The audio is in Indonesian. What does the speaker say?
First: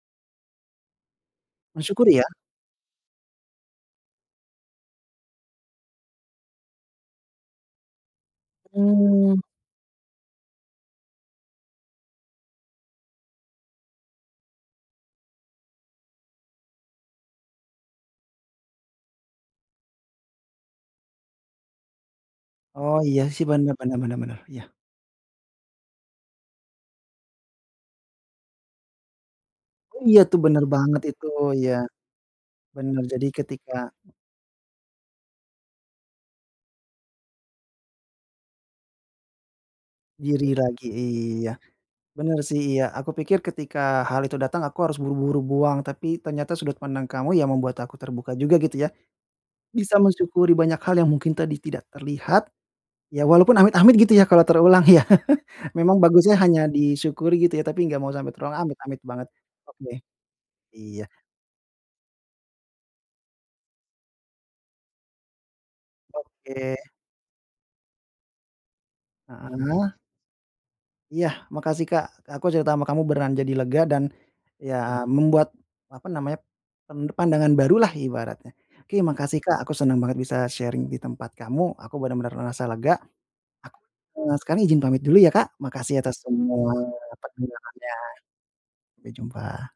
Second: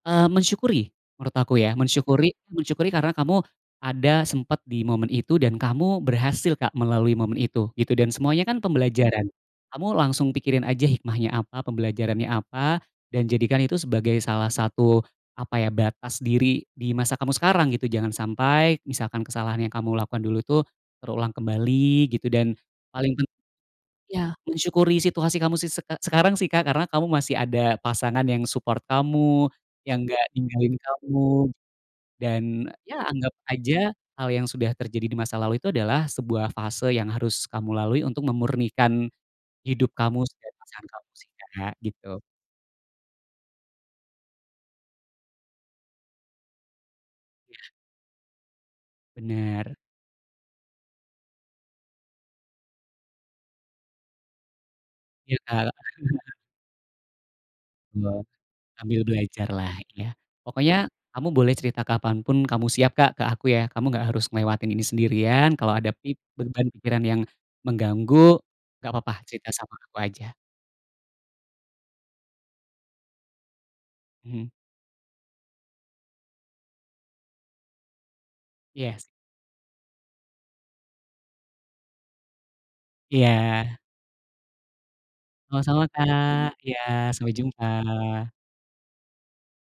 Eee, mensyukuri, menurut aku ya. Mensyukuri ya? Mensyukuri mensyukuri karena kamu ada sempet di momen itu dan kamu berhasil Kak melalui momen itu gitu, dan semuanya kan pembelajaran. Mhm. Kamu langsung pikirin aja hikmahnya apa, pembelajarannya apa dan jadikan itu sebagai salah satu, apa ya, batas diri di masa kamu sekarang gitu. Jangan sampai misalkan kesalahan yang kamu lakukan dulu tuh terulang kembali gitu dan Oh paling iya pen sih benar, bener benar iya, benar, iya. mensyukuri situasi kamu sise sekarang sih Kak, karena kamu masih ada pasangan yang support kamu, yang Iya nggak tuh, benar ninggalin banget itu, kamu. iya. Dan, ya Benar, jadi anggap ketika aja hal yang sudah terjadi di masa lalu itu adalah sebuah fase yang harus kamu lalui untuk memurnikan hidup kamu Diri dan pasangan lagi, kamu sih iya. Kak, gitu. Benar sih, iya. Aku pikir ketika hal itu datang aku harus buru-buru buang, tapi ternyata sudut pandang kamu ya Iya. membuat aku terbuka juga gitu ya. Benar. Bisa mensyukuri banyak hal yang mungkin tadi tidak terlihat, ya walaupun amit-amit gitu ya kalau terulang ya. Iya Kak. Memang bagusnya hanya di syukuri gitu ya, tapi nggak Iya, mau sampai terulang, amit-amit sambil banget. belajar lah, Oke. ya. Pokoknya Iya. kamu boleh cerita kapan pun kamu siap Kak ke aku ya, kamu nggak harus ngelewatin ini sendirian, kalau ada pip beban Oke. pikiran yang mengganggu, nggak apa-apa cerita sama Heeh. aku aja. Iya. Makasih Kak. Aku cerita sama kamu beneran jadi lega dan Mhm. ya membuat, apa namanya, pen pandangan baru lah ibaratnya. Oke, Yes. makasih Kak aku senang banget bisa sharing di tempat kamu, aku benar-benar merasa lega. Ak Iya. sekarang izin pamit dulu ya, Kak. Sama-sama Makasih atas Kak. semua Iya, sampai penjelasannya, jumpa. sampai jumpa.